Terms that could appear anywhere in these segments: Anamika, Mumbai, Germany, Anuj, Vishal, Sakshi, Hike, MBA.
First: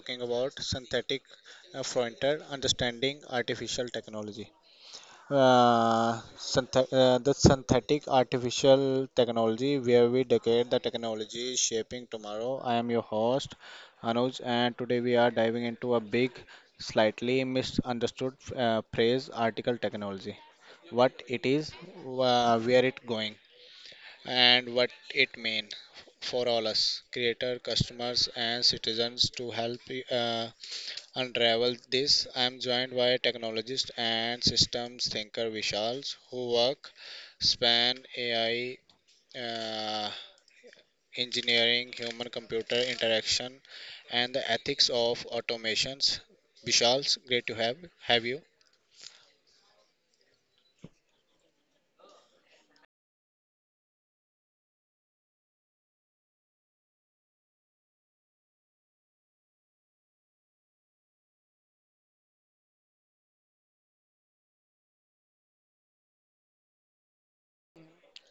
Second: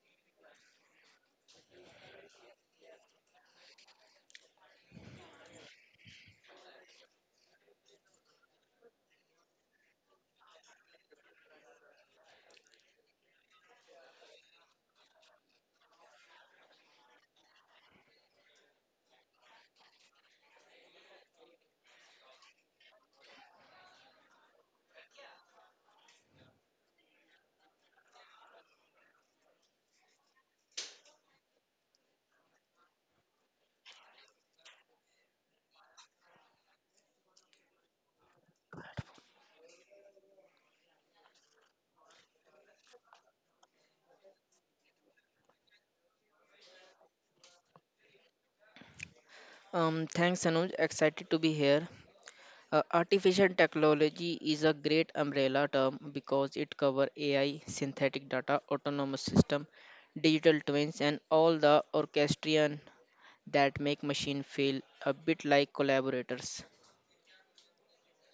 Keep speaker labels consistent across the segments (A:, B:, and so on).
A: talking about synthetic frontier understanding artificial technology. The synthetic artificial technology, where we decade the technology shaping tomorrow. I am your host Anuj, and today we are diving into a big, slightly misunderstood phrase, article technology. What it is, where it going and what it mean for all us creator customers and citizens to help uh, unravel this. I am joined by technologist and systems thinker Vishal, who work span AI, uh, engineering human computer interaction and the ethics of automations. Vishal, great to have you.
B: Thanks, Anuj. Excited to be here. Artificial technology is a great umbrella term because it covers AI, synthetic data, autonomous system, digital twins, and all the orchestrion that make machine feel a bit like collaborators.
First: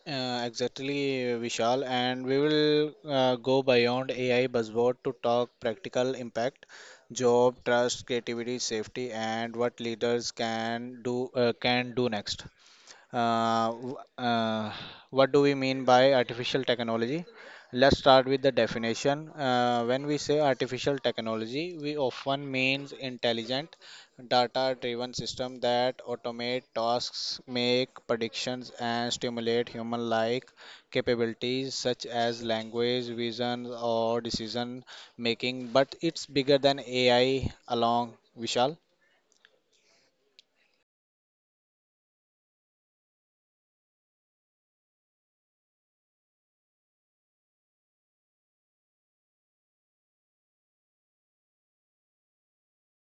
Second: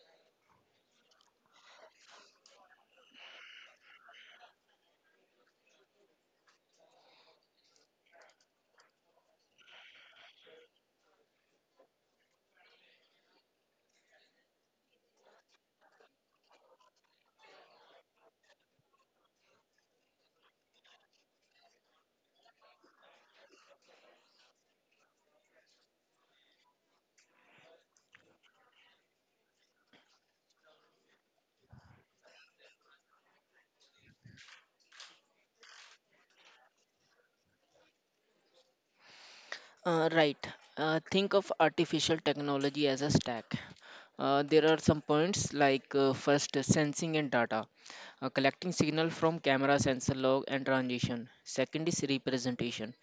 A: Exactly, Vishal, and we will go beyond AI buzzword to talk practical impact, job, trust, creativity, safety, and what leaders can do next. Uh, w- uh, what do we mean by artificial technology? Let's start with the definition. When we say artificial technology, we often means intelligent, data-driven system that automate tasks, make predictions, and stimulate human-like capabilities such as language, vision, or decision making. But it's bigger than AI along, Vishal.
B: Right. Think of artificial technology as a stack. There are some points like first sensing and data, collecting signal from camera, sensor log, and transition. Second is representation,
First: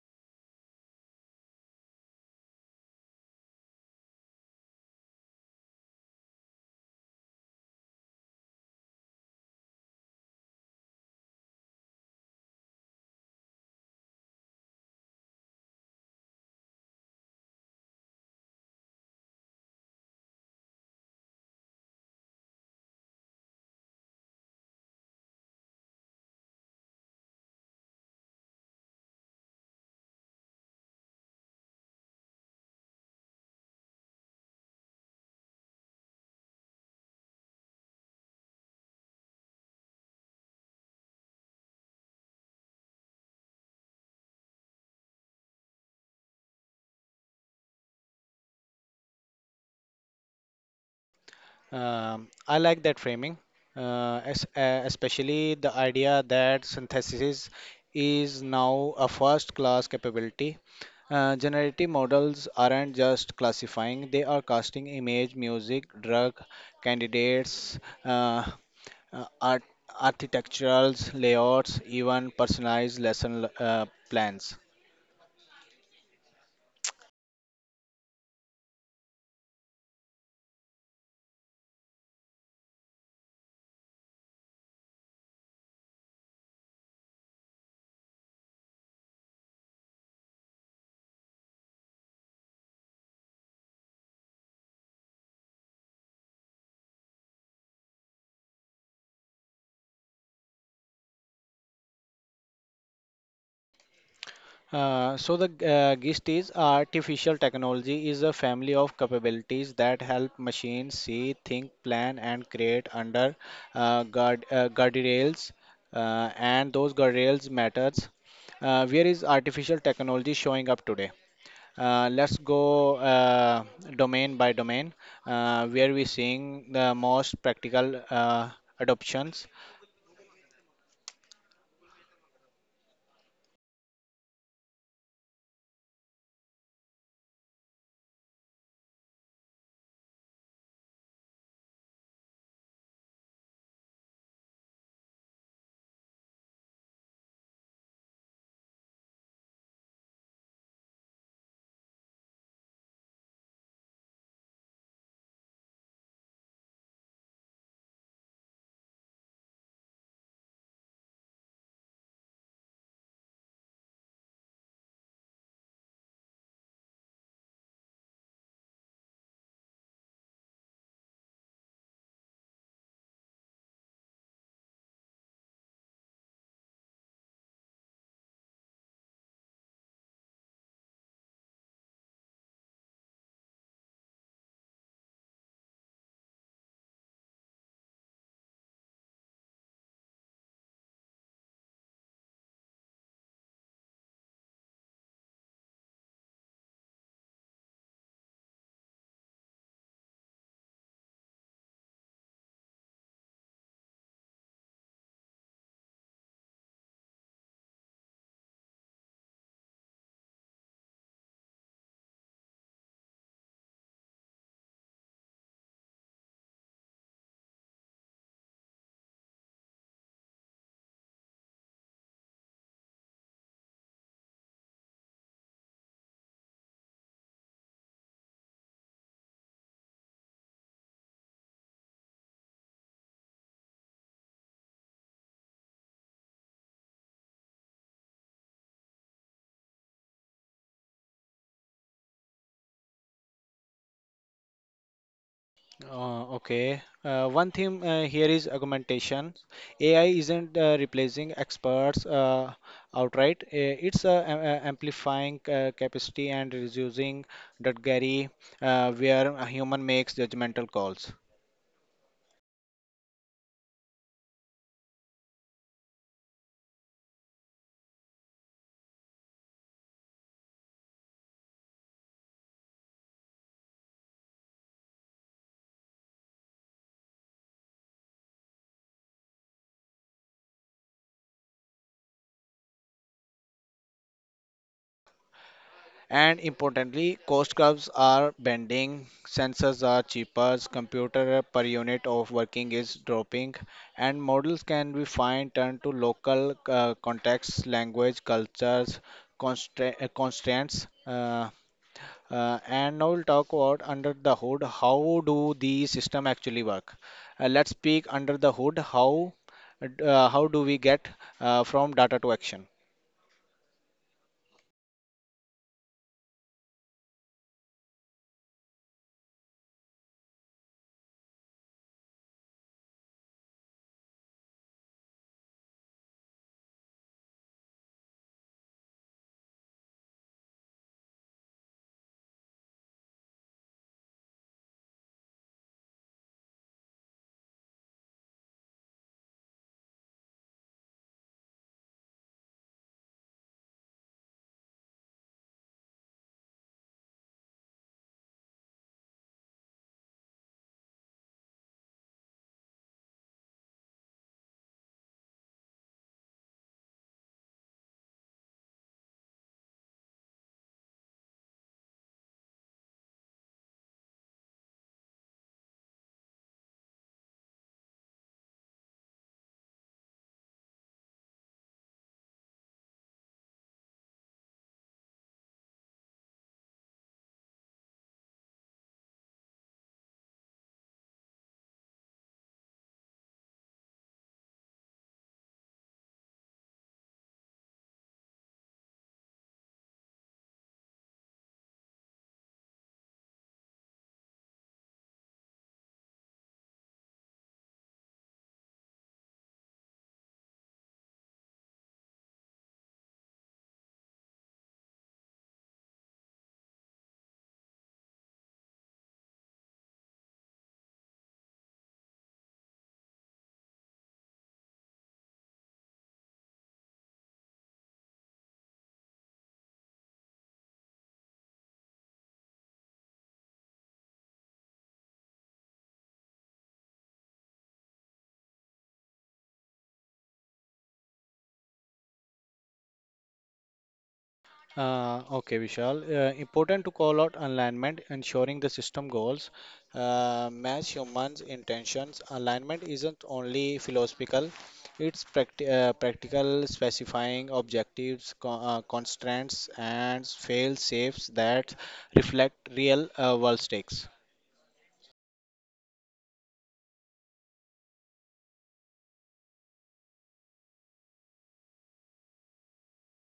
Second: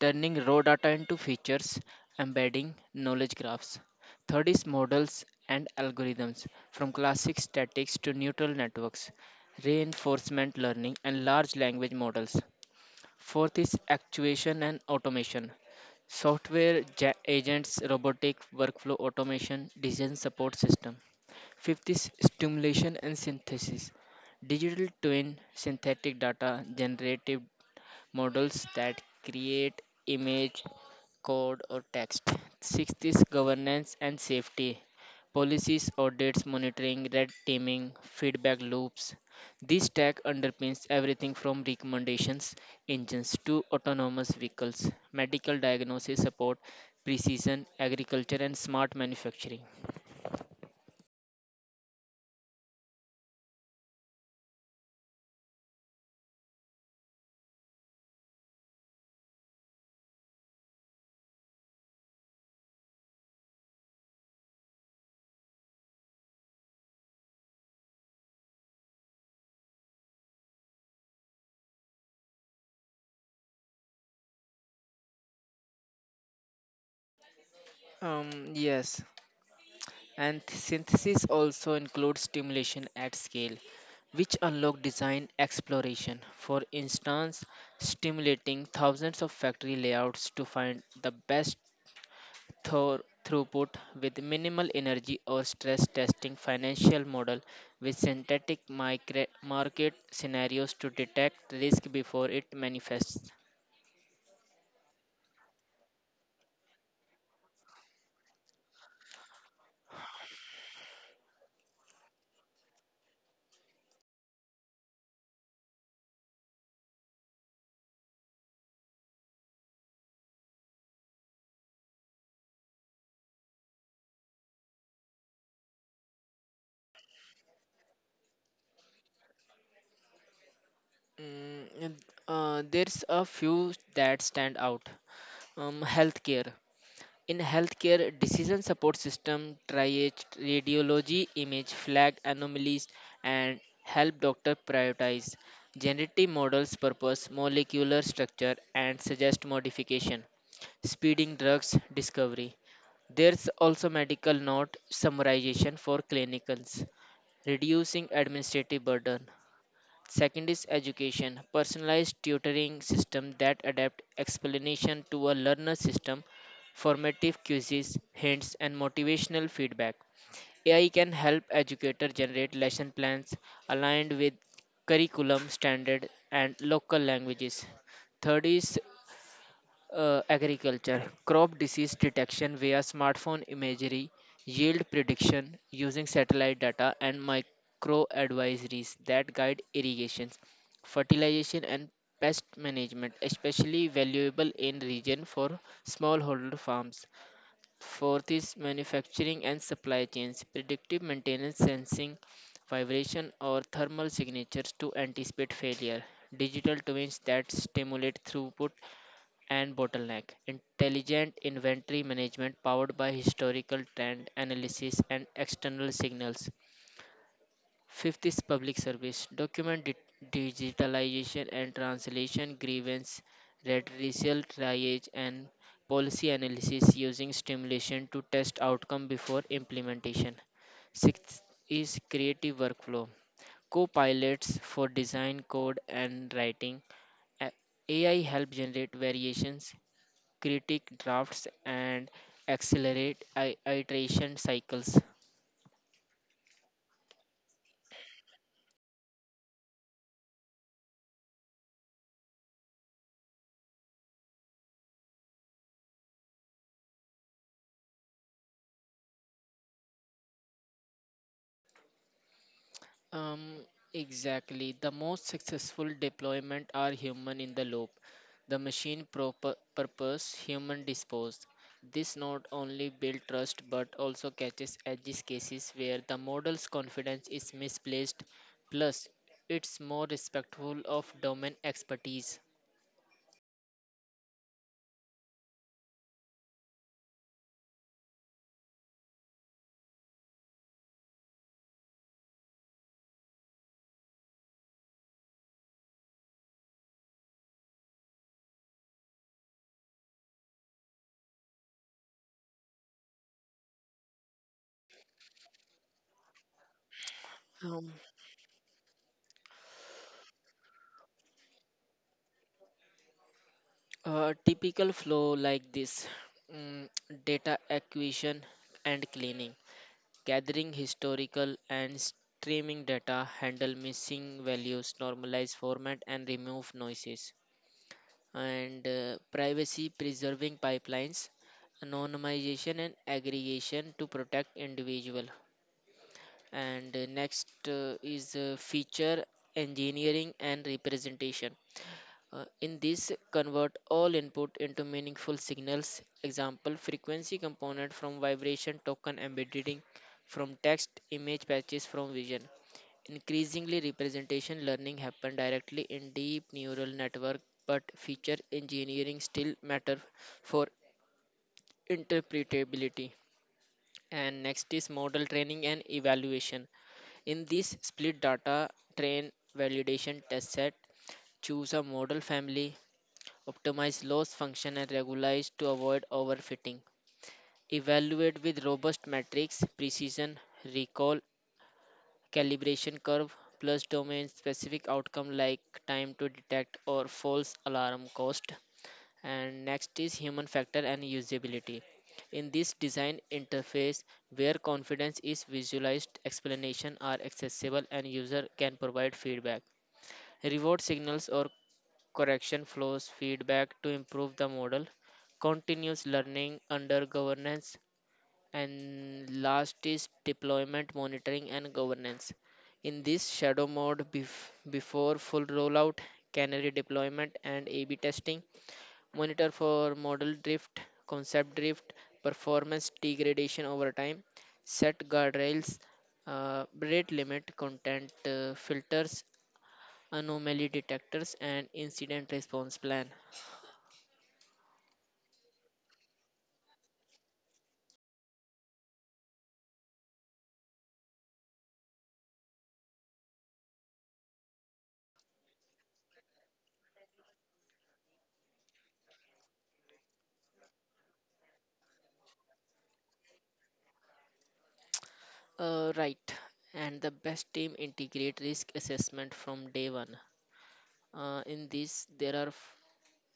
B: turning raw data into features, embedding knowledge graphs. Third is models and algorithms, from classic statics to neural networks, reinforcement learning, and large language models. Fourth is actuation and automation. Software agents, robotic workflow automation, design support system. Fifth is stimulation and synthesis. Digital twin, synthetic data, generative models that create image, code, or text. Sixth is governance and safety. Policies, audits, monitoring, red teaming, feedback loops. This stack underpins everything from recommendations engines to autonomous vehicles, medical diagnosis support, precision agriculture, and smart manufacturing.
A: I like that framing, especially the idea that synthesis is now a first class capability. Generative models aren't just classifying, they are casting image, music, drug, candidates, uh, art, architecturals, layouts, even personalized lesson plans.
B: Yes, and synthesis also includes stimulation at scale, which unlock design exploration. For instance, stimulating thousands of factory layouts to find the best thor- throughput with minimal energy or stress testing financial model with synthetic market scenarios to detect risk before it manifests.
A: So the GIST is artificial technology is a family of capabilities that help machines see, think, plan, and create under guardrails, and those guardrails matters. Where is artificial technology showing up today? Let's go domain by domain, where we seeing the most practical adoptions.
B: Mm, and, there's a few that stand out. Healthcare. In healthcare, decision support system triage radiology image flag anomalies and help doctor prioritize. Generative models purpose molecular structure and suggest modification, speeding drugs discovery. There's also medical note summarization for clinicians, reducing administrative burden. Second is education, personalized tutoring system that adapt explanation to a learner system, formative quizzes, hints and motivational feedback. AI can help educator generate lesson plans aligned with curriculum standard and local languages. Third is agriculture, crop disease detection via smartphone imagery, yield prediction using satellite data, and micro advisories that guide irrigations, fertilization, and pest management, especially valuable in region for smallholder farms. Fourth is manufacturing and supply chains, predictive maintenance sensing, vibration or thermal signatures to anticipate failure, digital twins that stimulate throughput and bottleneck. Intelligent inventory management powered by historical trend analysis and external signals. Fifth is public service. Document digitalization and translation, grievance, redressal, triage, and policy analysis using stimulation to test outcome before implementation. Sixth is creative workflow. Co-pilots for design, code, and writing. A- AI help generate variations, critique drafts and accelerate iteration cycles.
A: Okay. One thing here is augmentation. AI isn't replacing experts outright. It's amplifying capacity and reducing that gary, where a human makes judgmental calls.
B: Um, exactly. The most successful deployment are human in the loop, the machine proper purpose, human disposed. This not only builds trust but also catches edges cases where the model's confidence is misplaced. Plus, it's more respectful of domain expertise.
A: And importantly, cost curves are bending, sensors are cheaper, computer per unit of working is dropping, and models can be fine tuned to local contexts, language, cultures, constraints. And now we'll talk about under the hood how do these system actually work. Let's speak under the hood how, how do we get from data to action.
B: A typical flow like this mm, data acquisition and cleaning, gathering historical and streaming data, handle missing values, normalize format, and remove noises. And privacy preserving pipelines, anonymization and aggregation to protect individual. And next is feature engineering and representation in this, convert all input into meaningful signals. Example, frequency component from vibration, token embedding from text, image patches from vision. Increasingly, representation learning happen directly in deep neural network, but feature engineering still matter for interpretability. And next is model training and evaluation. In this split data train validation test set, choose a model family, optimize loss function and regularize to avoid overfitting. Evaluate with robust metrics, precision, recall, calibration curve, plus domain specific outcome like time to detect or false alarm cost. And next is human factor and usability. In this design interface, where confidence is visualized, explanation are accessible and user can provide feedback. Reward signals or correction flows feedback to improve the model, continuous learning under governance, and last is deployment monitoring and governance. In this shadow mode, before full rollout, canary deployment and A B testing, monitor for model drift, concept drift, performance degradation over time, set guardrails, rate limit, content filters, anomaly detectors, and incident response plan.
A: Okay, Vishal. Important to call out alignment, ensuring the system goals match humans' intentions. Alignment isn't only philosophical; it's practical, specifying objectives, co constraints, and fail-safes that reflect real-world stakes.
B: Right, and the best team integrate risk assessment from day 1. In this, there are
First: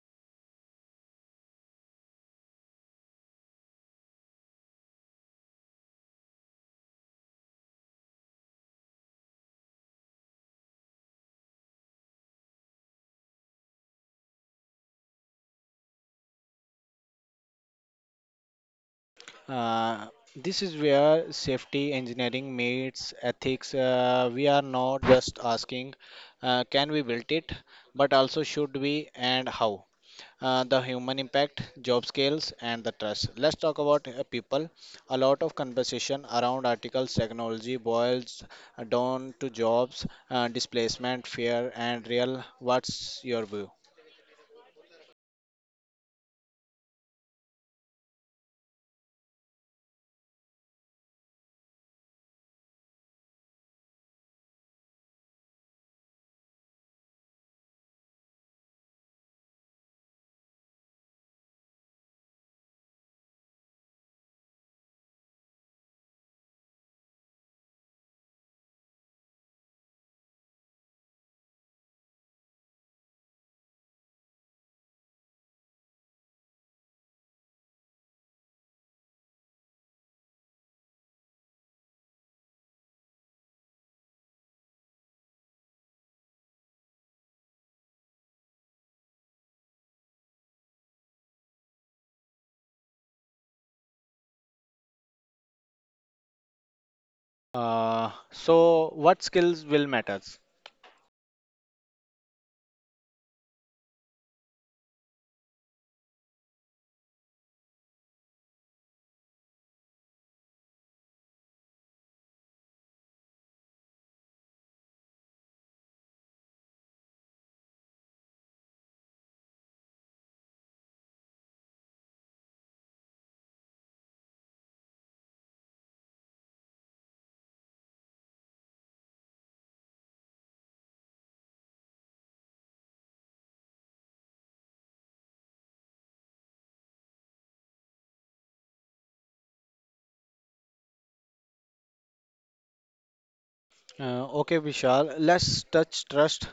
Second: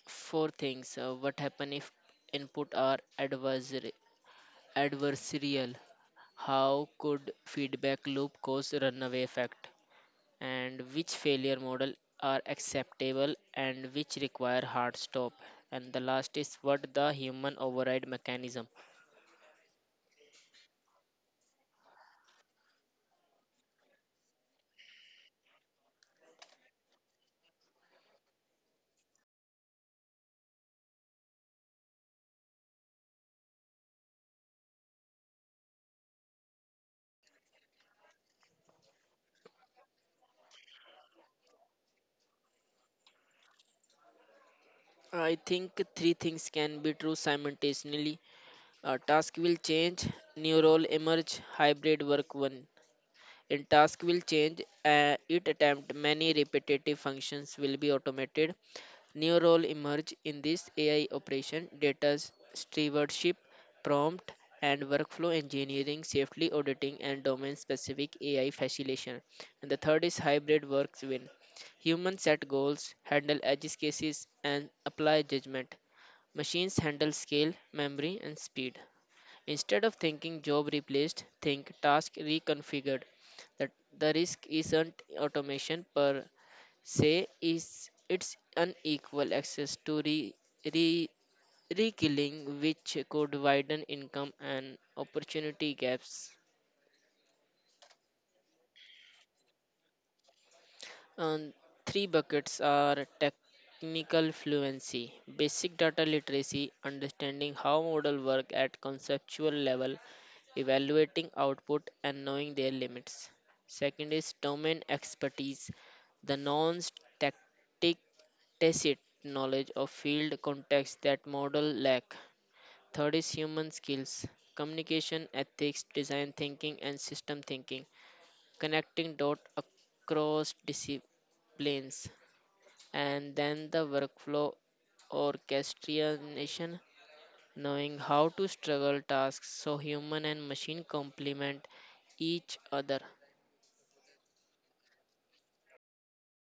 B: four things. What happen if input are adversarial? How could feedback loop cause runaway effect? And which failure model are acceptable and which require hard stop? And the last is what the human override mechanism.
A: Uh, this is where safety engineering meets ethics. We are not just asking, can we build it, but also should we and how. The human impact, job scales, and the trust. Let's talk about people. A lot of conversation around articles technology boils down to jobs, displacement, fear, and real. What's your view?
B: I think three things can be true simultaneously. Task will change, new role emerge, hybrid work one. In task will change, it attempt many repetitive functions will be automated. New role emerge in this AI operation, data stewardship, prompt and workflow engineering, safely auditing and domain specific AI facilitation. And the third is hybrid works win. Humans set goals, handle edge cases and apply judgment. Machines handle scale, memory and speed. Instead of thinking job replaced, think task reconfigured. The, the risk isn't automation per se, is it's unequal access to re, rekilling, which could widen income and opportunity gaps.
A: So, what skills will matter?
B: Um, Three buckets are technical fluency, basic data literacy, understanding how models work at conceptual level, evaluating output, and knowing their limits. Second is domain expertise, the non static tacit knowledge of field context that model lack. Third is human skills, communication, ethics, design thinking, and system thinking connecting dots across disciplines, and then the workflow orchestration, knowing how to struggle tasks so human and machine complement each other.
A: Okay, Vishal, let's touch trust.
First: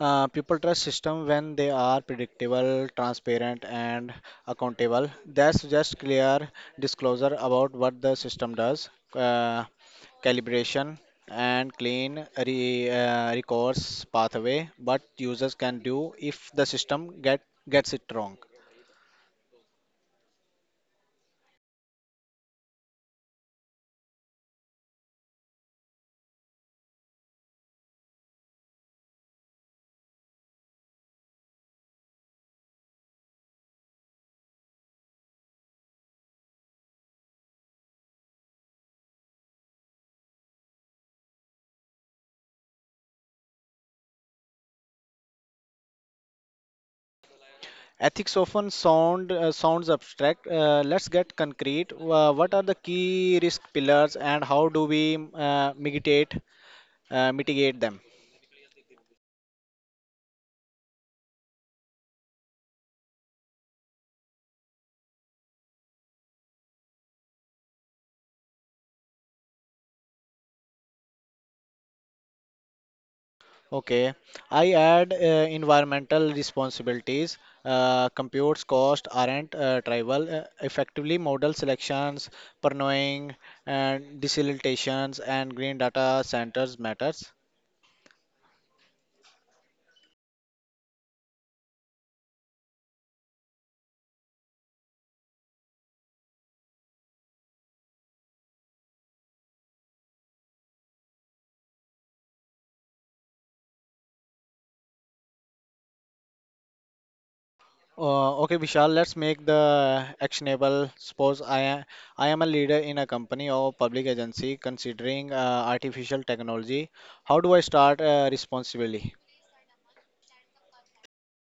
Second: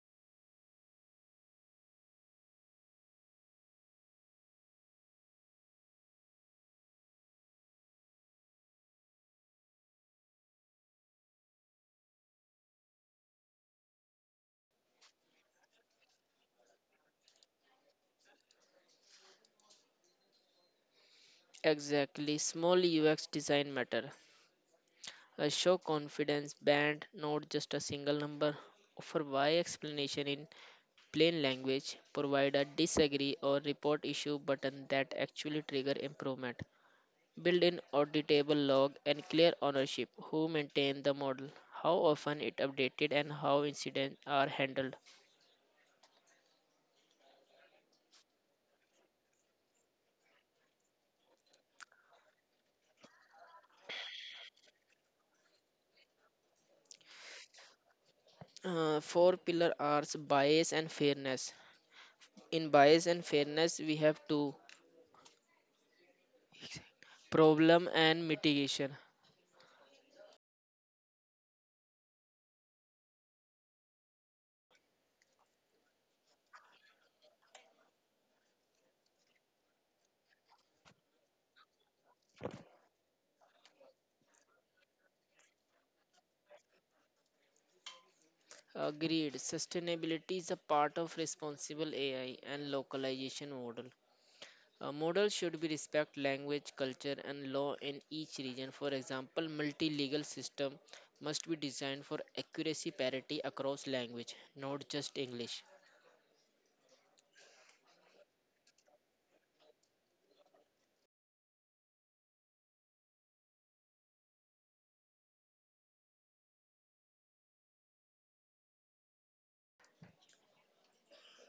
A: People trust system when they are predictable, transparent, and accountable. That's just clear disclosure about what the system does, calibration, and clean recourse pathway. What users can do if the system get gets it wrong.
B: Exactly, small UX design matter. A show confidence band, not just a single number. Offer why explanation in plain language. Provide a disagree or report issue button that actually trigger improvement. Build in auditable log and clear ownership. Who maintained the model? How often it updated and how incidents are handled.
A: Ethics often sounds abstract. Let's get concrete. What are the key risk pillars and how do we mitigate them?
B: Four pillar are bias and fairness. In bias and fairness, we have two problem and mitigation.
A: Okay, I add environmental responsibilities. Computes cost aren't trivial. Effectively, model selections, pernowing, and desalinations and green data centers matters.
B: Agreed. Sustainability is a part of responsible AI and localization model. A model should be respect language, culture, and law in each region. For example, multi-legal system must be designed for accuracy parity across language, not just English.
A: Okay, Vishal, let's make the actionable. Suppose I am a leader in a company or public agency considering artificial technology. How do I start responsibly?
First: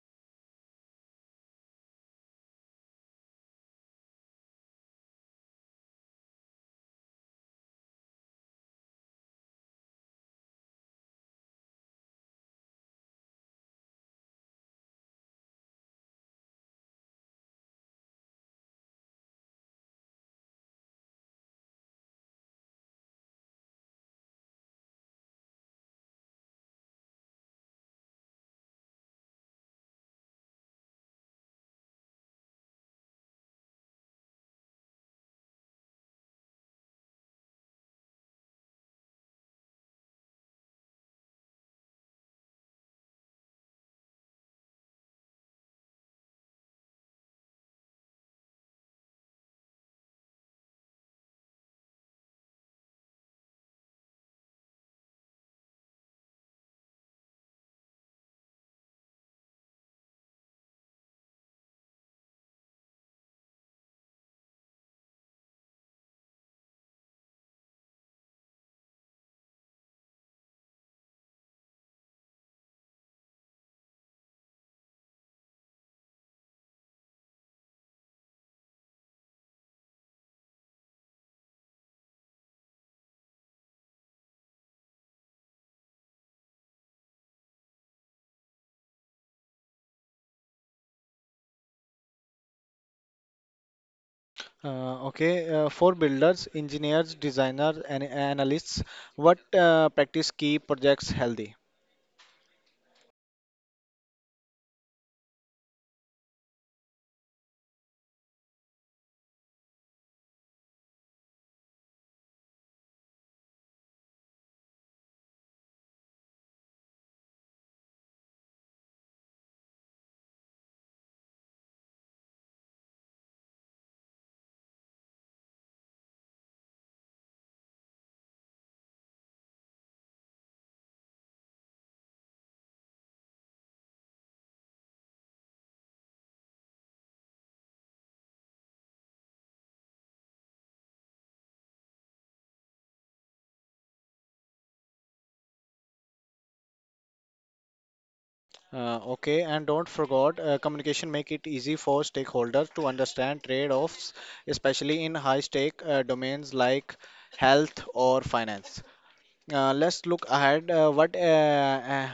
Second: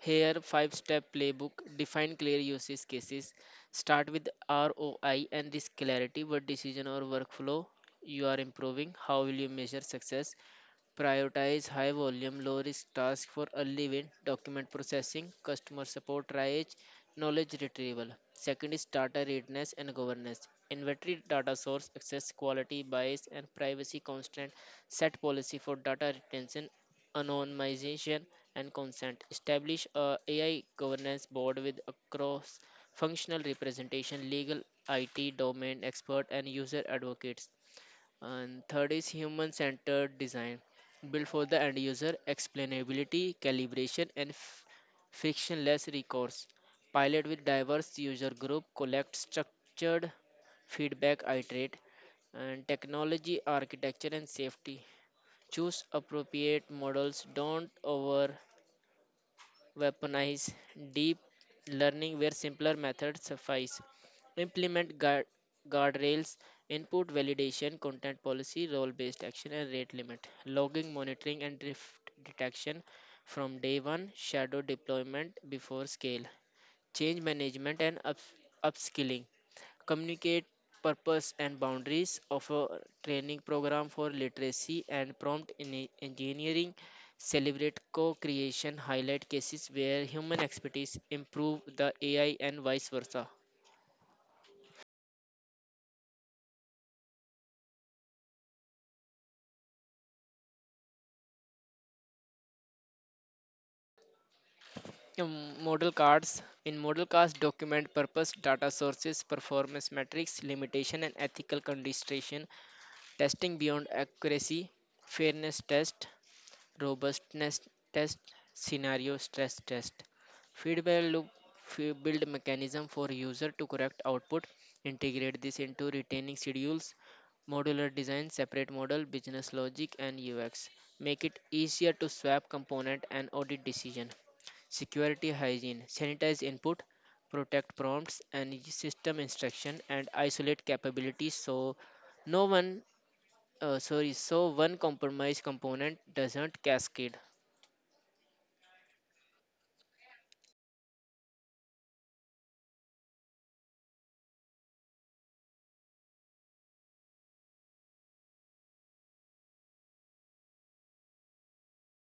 B: Here, five-step playbook: define clear usage cases, start with ROI and risk clarity. What decision or workflow you are improving? How will you measure success? Prioritize high volume, low risk tasks for early win, document processing, customer support triage, knowledge retrieval. Second is data readiness and governance. Inventory data source access quality bias and privacy constraint. Set policy for data retention, anonymization and consent. Establish a AI governance board with across functional representation, legal, IT, domain expert and user advocates. And third is human centered design, built for the end user, explainability, calibration, and frictionless recourse. Pilot with diverse user group, collect structured feedback, iterate, and technology, architecture, and safety. Choose appropriate models, don't over weaponize deep learning where simpler methods suffice, implement guardrails, input validation, content policy, role based action, and rate limit, logging, monitoring, and drift detection from day one, shadow deployment before scale, change management and upskilling, communicate purpose and boundaries of a training program for literacy and prompt in engineering, celebrate co-creation, highlight cases where human expertise improve the AI and vice versa.
A: Okay, for builders, engineers, designers, and analysts, what practice keep projects healthy?
B: Um, Model cards. In model cards document purpose data sources performance metrics limitation and ethical consideration. Testing beyond accuracy, fairness test, robustness test, scenario stress test. Feedback loop, build mechanism for user to correct output. Integrate this into retaining schedules, modular design, separate model, business logic, and UX. Make it easier to swap component and audit decision. Security hygiene, sanitize input, protect prompts and system instruction, and isolate capabilities so no one sorry, so one compromise component doesn't cascade.
A: Okay, and don't forget, communication make it easy for stakeholders to understand trade-offs, especially in high-stake domains like health or finance. Let's look ahead. Uh, what uh, uh,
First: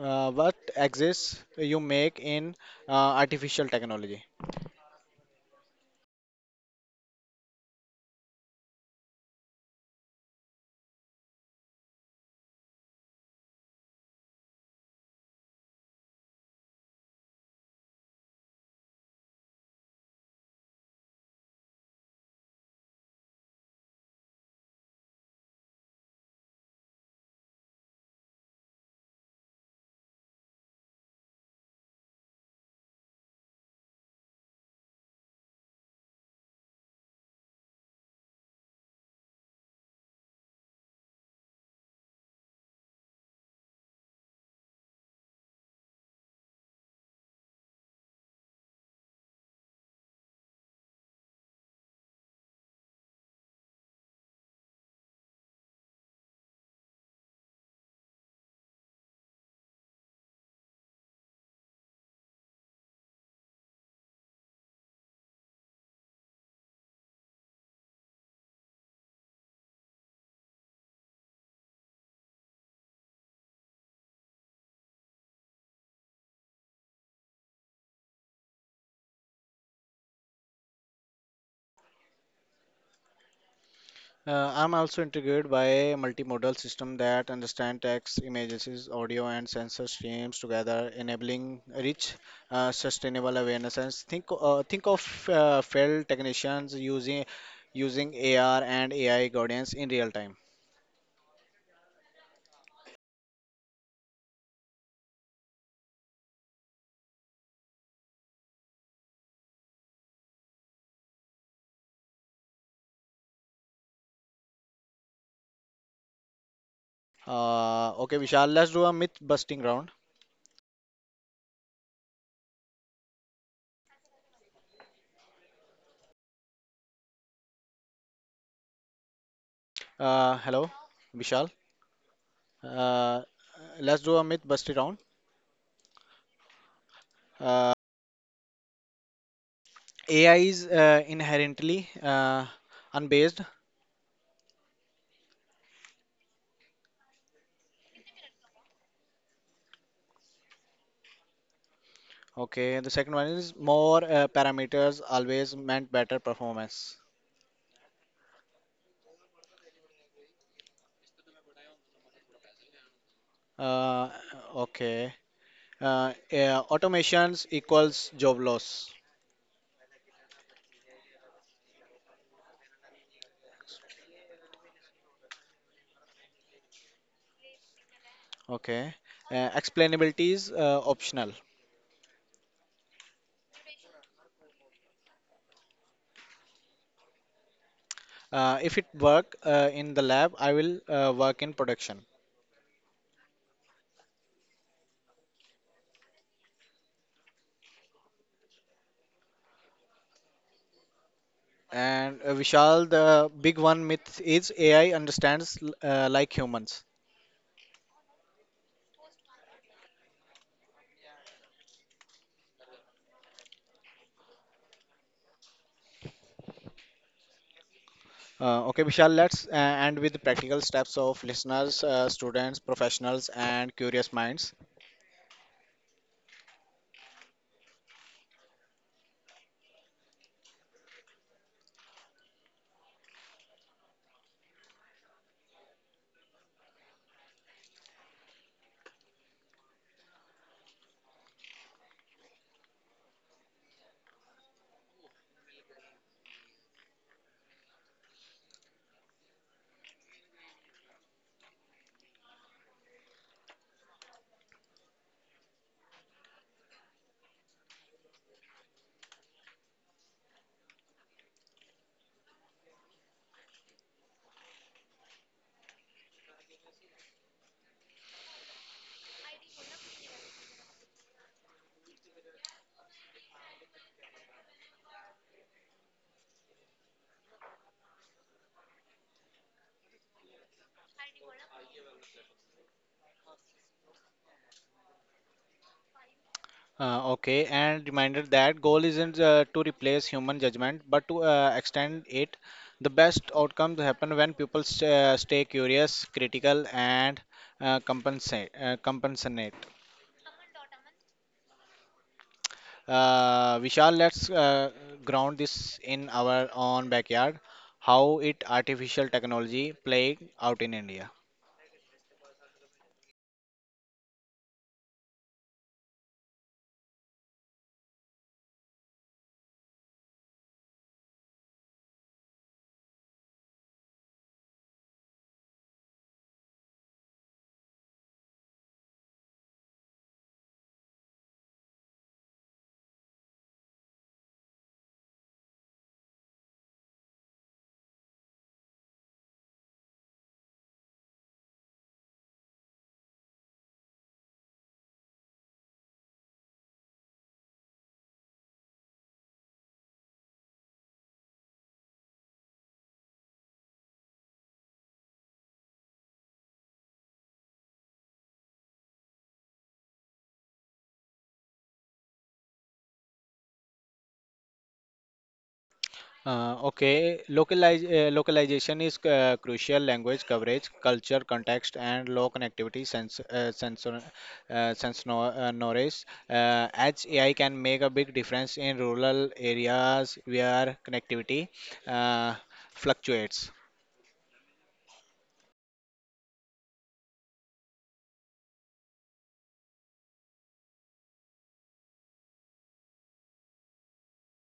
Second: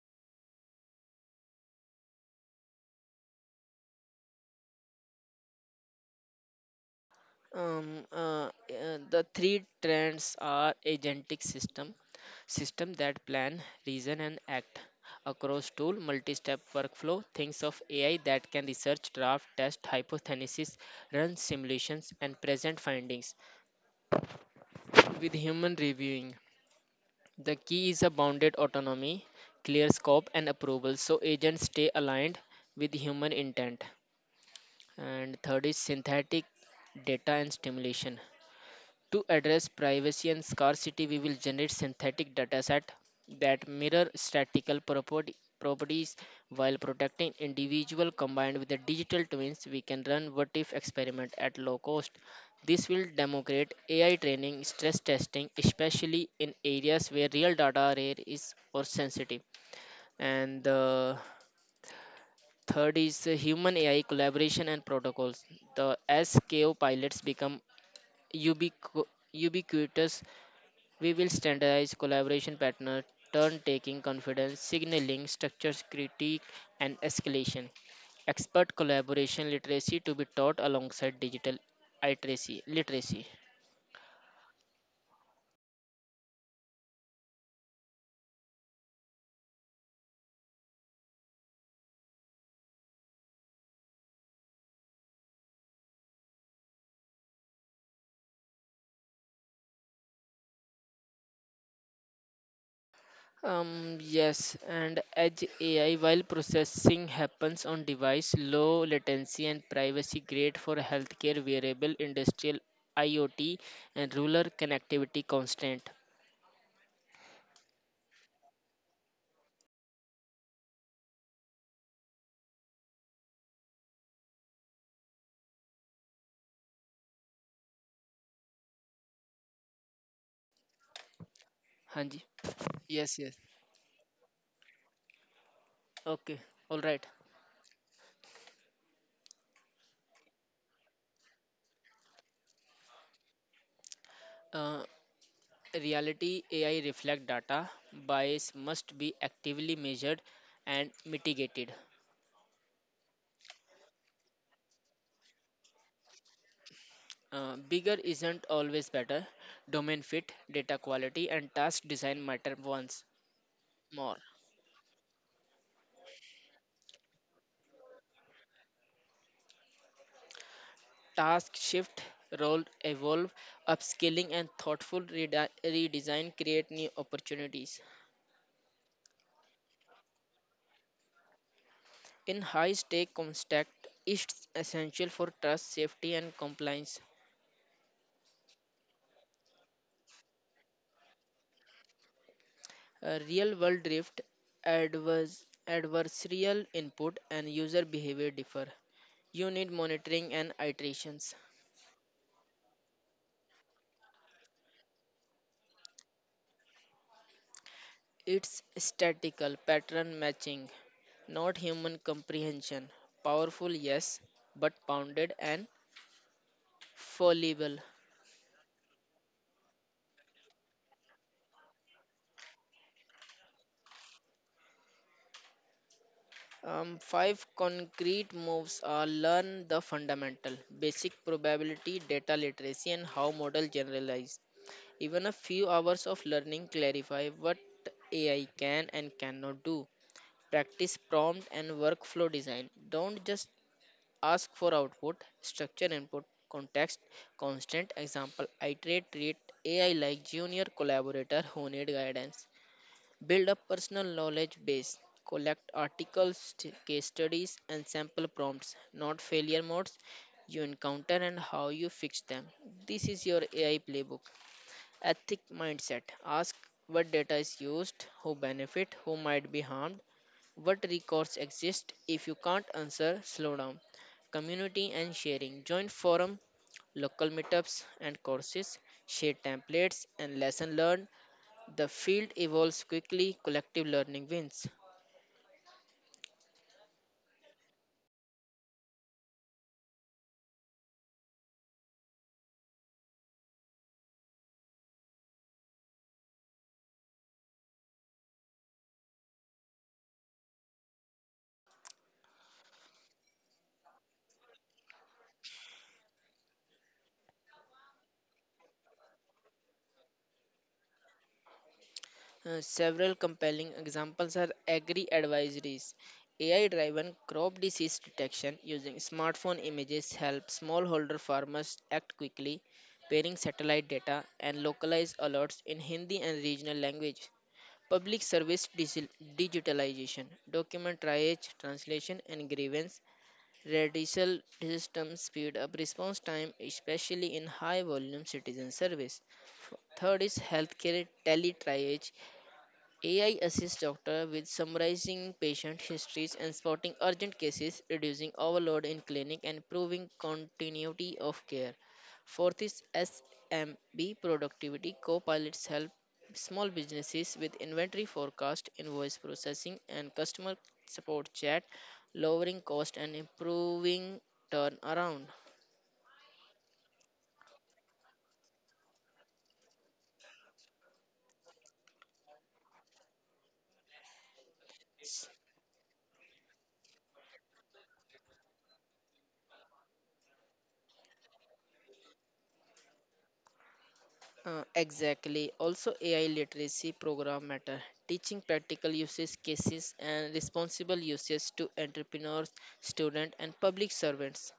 A: uh, What exists you make in uh, artificial technology?
B: The three trends are agentic system, system that plan, reason, and act. Across tool, multi-step workflow, things of AI that can research, draft, test, hypothesis, run simulations, and present findings with human reviewing. The key is a bounded autonomy, clear scope, and approval, so agents stay aligned with human intent. And third is synthetic data and stimulation. To address privacy and scarcity, we will generate synthetic dataset that mirror statistical properties while protecting individual, combined with the digital twins we can run what if experiment at low cost. This will demonstrate AI training stress testing especially in areas where real data are rare is or sensitive. And the third is human AI collaboration and protocols. The SKO pilots become ubiqu- ubiquitous. We will standardize collaboration pattern, turn taking, confidence, signaling, structures critique, and escalation. Expert collaboration literacy to be taught alongside digital literacy.
A: I'm also intrigued by a multimodal system that understand text, images, audio, and sensor streams together, enabling rich, sustainable awareness. And think of field technicians using AR and AI guidance in real time.
B: Yes, and edge AI while processing happens on device, low latency and privacy great for healthcare, wearable, industrial, IoT, and rural connectivity constant.
A: Okay, Vishal, let's do a myth busting round. Hello, Vishal.
B: हाँ जी Yes,
A: Uh,
B: yes.
A: let's do a myth busting round.
B: Okay, all right.
A: Uh, AI is inherently unbased.
B: Uh, Reality AI reflect data. Bias must be actively measured and mitigated.
A: Okay, the second one is more parameters always meant better performance.
B: Bigger isn't always better. Domain fit, data quality, and task design matter once
A: Uh,
B: more.
A: okay, yeah, automations equals job loss.
B: Task shift, role evolve, upskilling and thoughtful redesign create new opportunities.
A: Okay, explainability is optional.
B: In high stake context, it's essential for trust, safety, and compliance.
A: If it work in the lab, I will work in production.
B: A real world drift, adversarial input, and user behavior differ. You need monitoring and iterations.
A: And Vishal, the big one myth is AI understands like humans.
B: It's statistical pattern matching, not human comprehension. Powerful, yes, but bounded and fallible.
A: Okay, Vishal, let's end with practical steps of listeners, students, professionals, and curious minds.
B: Five concrete moves are: learn the fundamental, basic probability, data literacy, and how model generalize. Even a few hours of learning clarify what AI can and cannot do. Practice prompt and workflow design. Don't just ask for output, structure input, context, constant example. Iterate, treat AI like junior collaborator who need guidance. Build a personal knowledge base. Collect articles, case studies, and sample prompts, not failure modes you encounter and how you fix them. This is your AI playbook. Ethic mindset. Ask what data is used, who benefit, who might be harmed, what recourse exists. If you can't answer, slow down. Community and sharing. Join forum, local meetups and courses, share templates and lesson learned, the field evolves quickly, collective learning wins.
A: Okay, and reminder that goal isn't to replace human judgment, but to extend it. The best outcomes happen when people stay curious, critical, and compensate. Compensate. Vishal, let's ground this in our own backyard. How it artificial technology playing out in India.
B: Several compelling examples are agri advisories. AI driven crop disease detection using smartphone images help smallholder farmers act quickly, pairing satellite data and localized alerts in Hindi and regional language. Public service digitalization, document triage, translation, and grievance Radical systems speed up response time, especially in high volume citizen service. Third is healthcare teletriage. AI assists doctor with summarizing patient histories and spotting urgent cases, reducing overload in clinic and improving continuity of care. Fourth is SMB productivity. Co-pilots help small businesses with inventory forecast, invoice processing, and customer support chat, lowering cost and improving turnaround.
A: Okay, localize, localization is crucial. Language coverage, culture, context, and low connectivity, sense, sense no, knowledge. As AI can make a big difference in rural areas where connectivity uh, fluctuates.
B: Exactly. Also, AI literacy program matter. Teaching practical usage cases and responsible usage to entrepreneurs, students, and public servants.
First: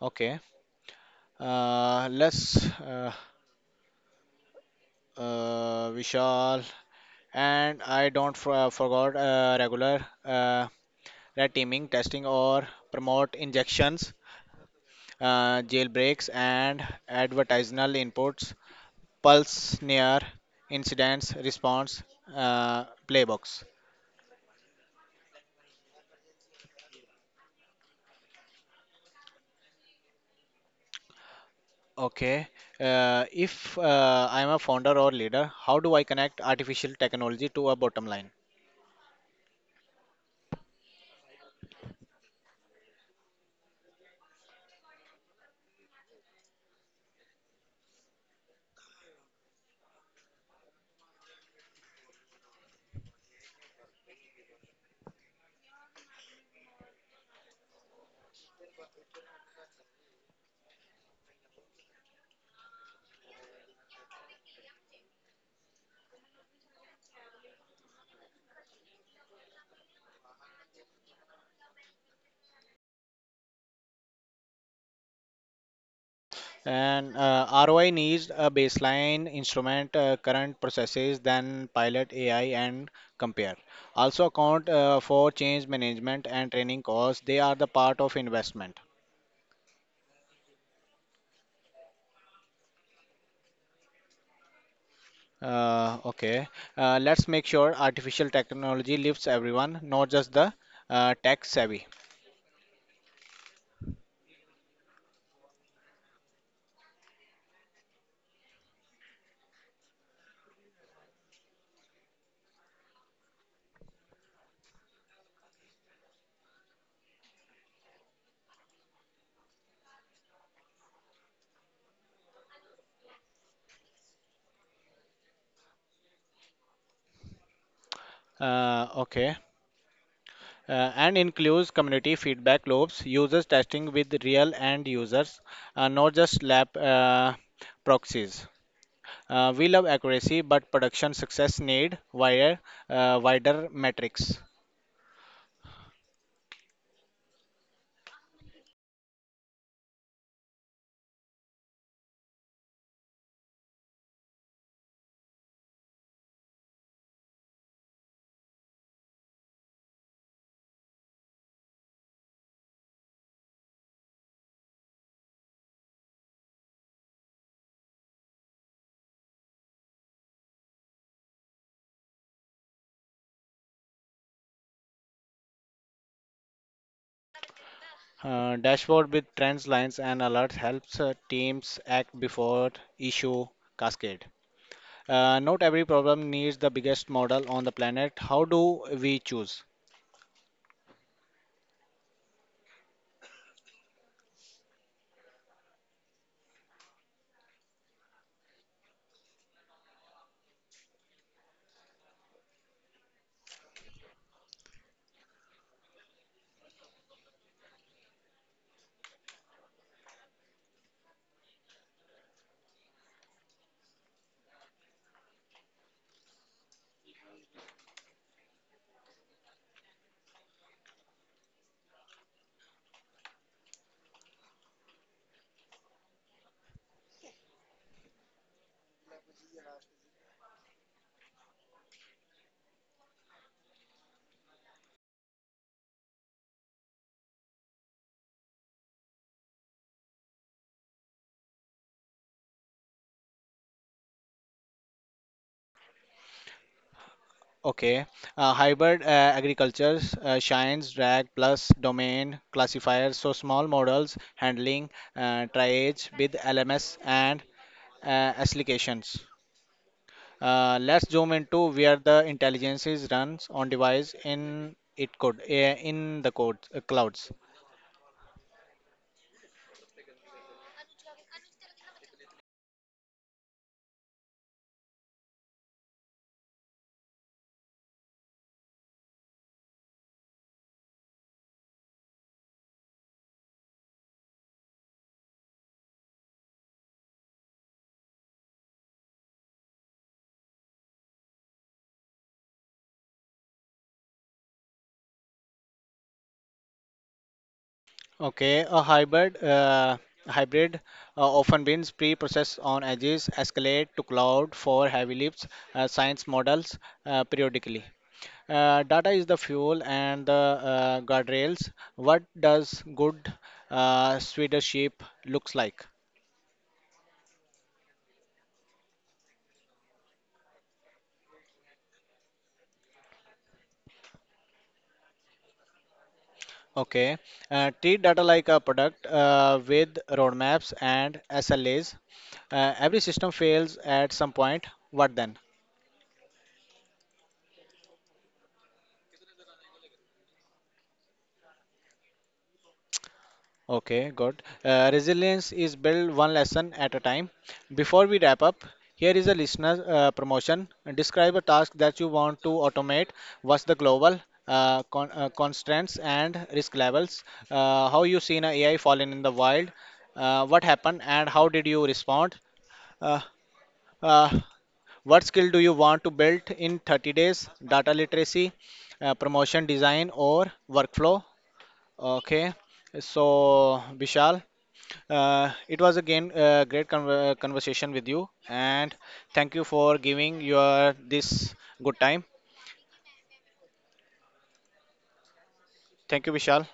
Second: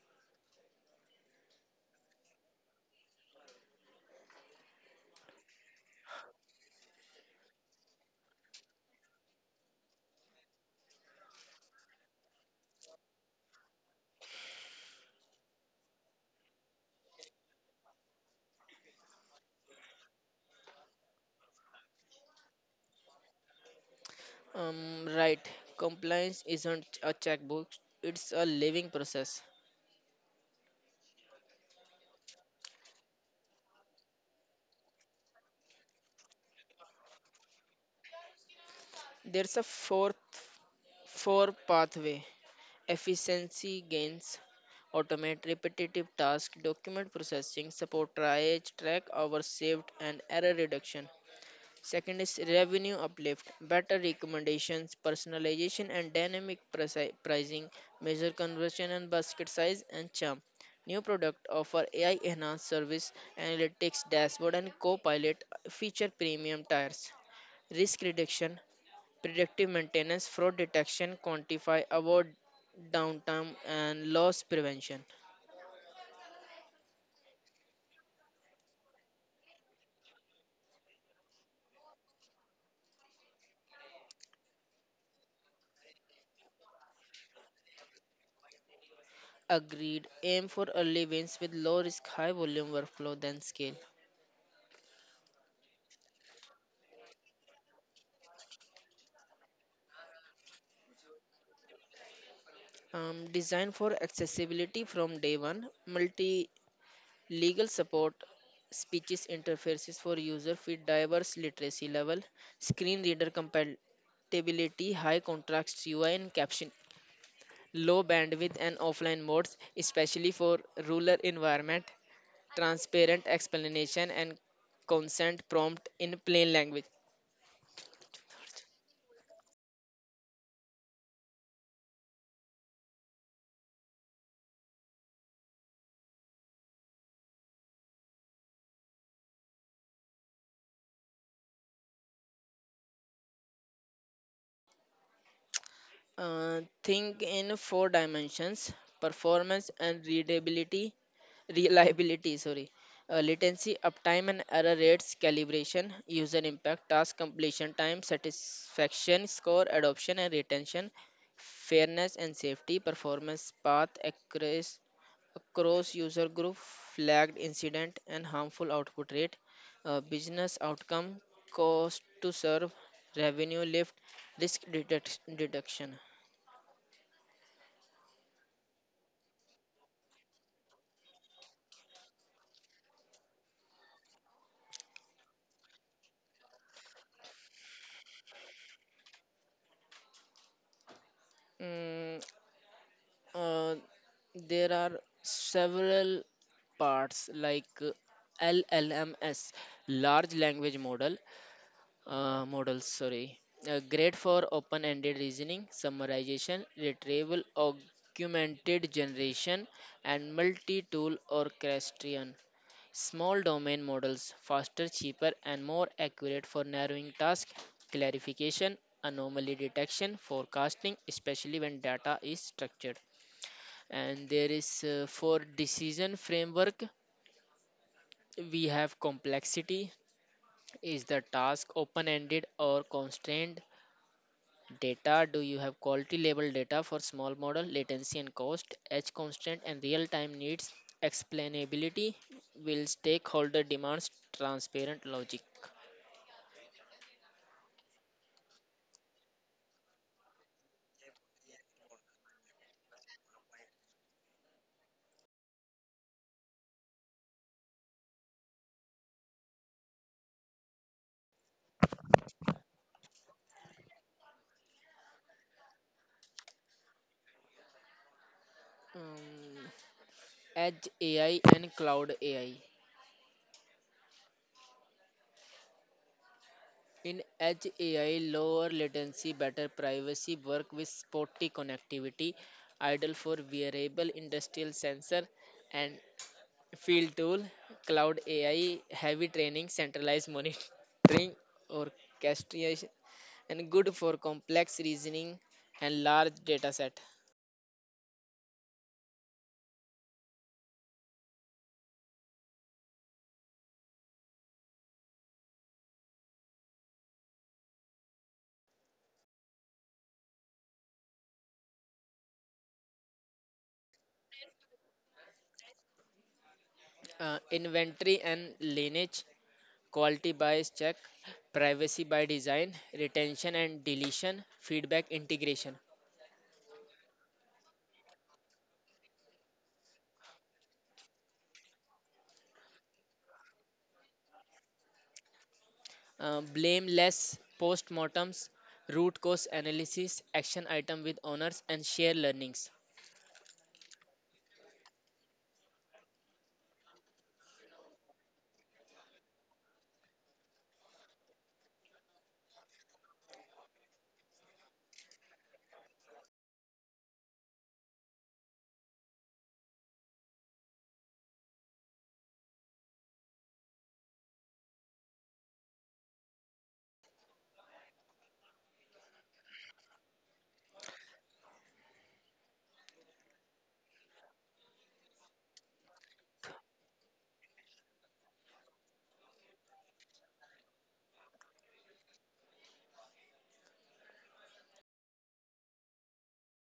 A: Okay, let's Vishal, and I don't forgot regular red teaming testing or promote injections, jailbreaks and advertisanal inputs, pulse near incidents response playbooks.
B: Right. Compliance isn't a checkbook; it's a living process.
A: Okay, if I'm a founder or leader, how do I connect artificial technology to a bottom line?
B: There's a fourth, Four pathway: efficiency gains, automate repetitive tasks, document processing, support triage, track hours saved, and error reduction. Second is revenue uplift, better recommendations, personalization, and dynamic pricing, measure conversion and basket size and charm. New product offer AI enhanced service, analytics dashboard, and co-pilot feature premium tires. Risk reduction, predictive maintenance, fraud detection, quantify, avoid downtime, and loss prevention.
A: And ROI needs a baseline instrument, current processes, then pilot AI and compare. Also account for change management and training costs. They are the part of investment.
B: Agreed. Aim for early wins with low risk, high volume workflow, then scale.
A: Okay. Let's make sure artificial technology lifts everyone, not just the tech savvy.
B: Designed for accessibility from day one, multi legal support, speeches interfaces for users with diverse literacy level, screen reader compatibility, high contrast UI and caption, low bandwidth and offline modes, especially for rural environment, transparent explanation and consent prompt in plain language.
A: Okay. And includes community feedback loops, users testing with real end users, not just lab proxies. We love accuracy, but production success need wider, wider metrics.
B: Think in four dimensions: performance and readability, reliability, sorry, latency, uptime and error rates, calibration, user impact, task completion time, satisfaction score, adoption and retention, fairness and safety, performance path across user group, flagged incident and harmful output rate, business outcome, cost to serve, revenue lift, detection.
A: Dashboard with trends, lines, and alerts helps teams act before issue cascade. Not every problem needs the biggest model on the planet. How do we choose?
B: Mm, uh, there are several parts like LLMS, large language model, models, sorry, great for open ended reasoning, summarization, retrieval augmented generation, and multi tool orchestration. Small domain models faster cheaper and more accurate for narrowing task clarification, anomaly detection, forecasting, especially when data is structured. And there is, for decision framework, we have complexity: is the task open ended or constrained? Data: do you have quality label data for small model, latency and cost, edge constant and real time needs, explainability? Will stakeholder demands transparent logic?
A: Okay, hybrid agriculture shines drag plus domain classifiers. So small models handling triage with LMS and uh, applications. Let's zoom into where the intelligence is runs on device in it code in the code clouds.
B: Mm. Edge AI and Cloud AI. In Edge AI, lower latency, better privacy, work with spotty connectivity, ideal for wearable industrial sensor and Field tool. Cloud AI, heavy training, centralized monitoring, orchestration, and good for complex reasoning and large data set.
A: Okay, a hybrid often means pre-processed on edges, escalate to cloud for heavy lifts, science models periodically. Data is the fuel and the guardrails. What does good leadership looks like?
B: Inventory and lineage, quality bias check, privacy by design, retention and deletion, feedback integration,
A: Okay, treat data like a product with roadmaps and SLAs. Every system fails at some point. What then?
B: blameless postmortems, root cause analysis, action item with owners, and share learnings.
A: Okay, good. Resilience is built one lesson at a time. Before we wrap up, here is a listener promotion. Describe a task that you want to automate. What's the global constraints and risk levels? How you seen a AI fallen in the wild? What happened and how did you respond? Uh, uh, what skill do you want to build in 30 days? Data literacy, promotion design, or workflow? Okay. So, Vishal. It was again a great conversation with you, and thank you for giving your this good time. Thank you, Vishal.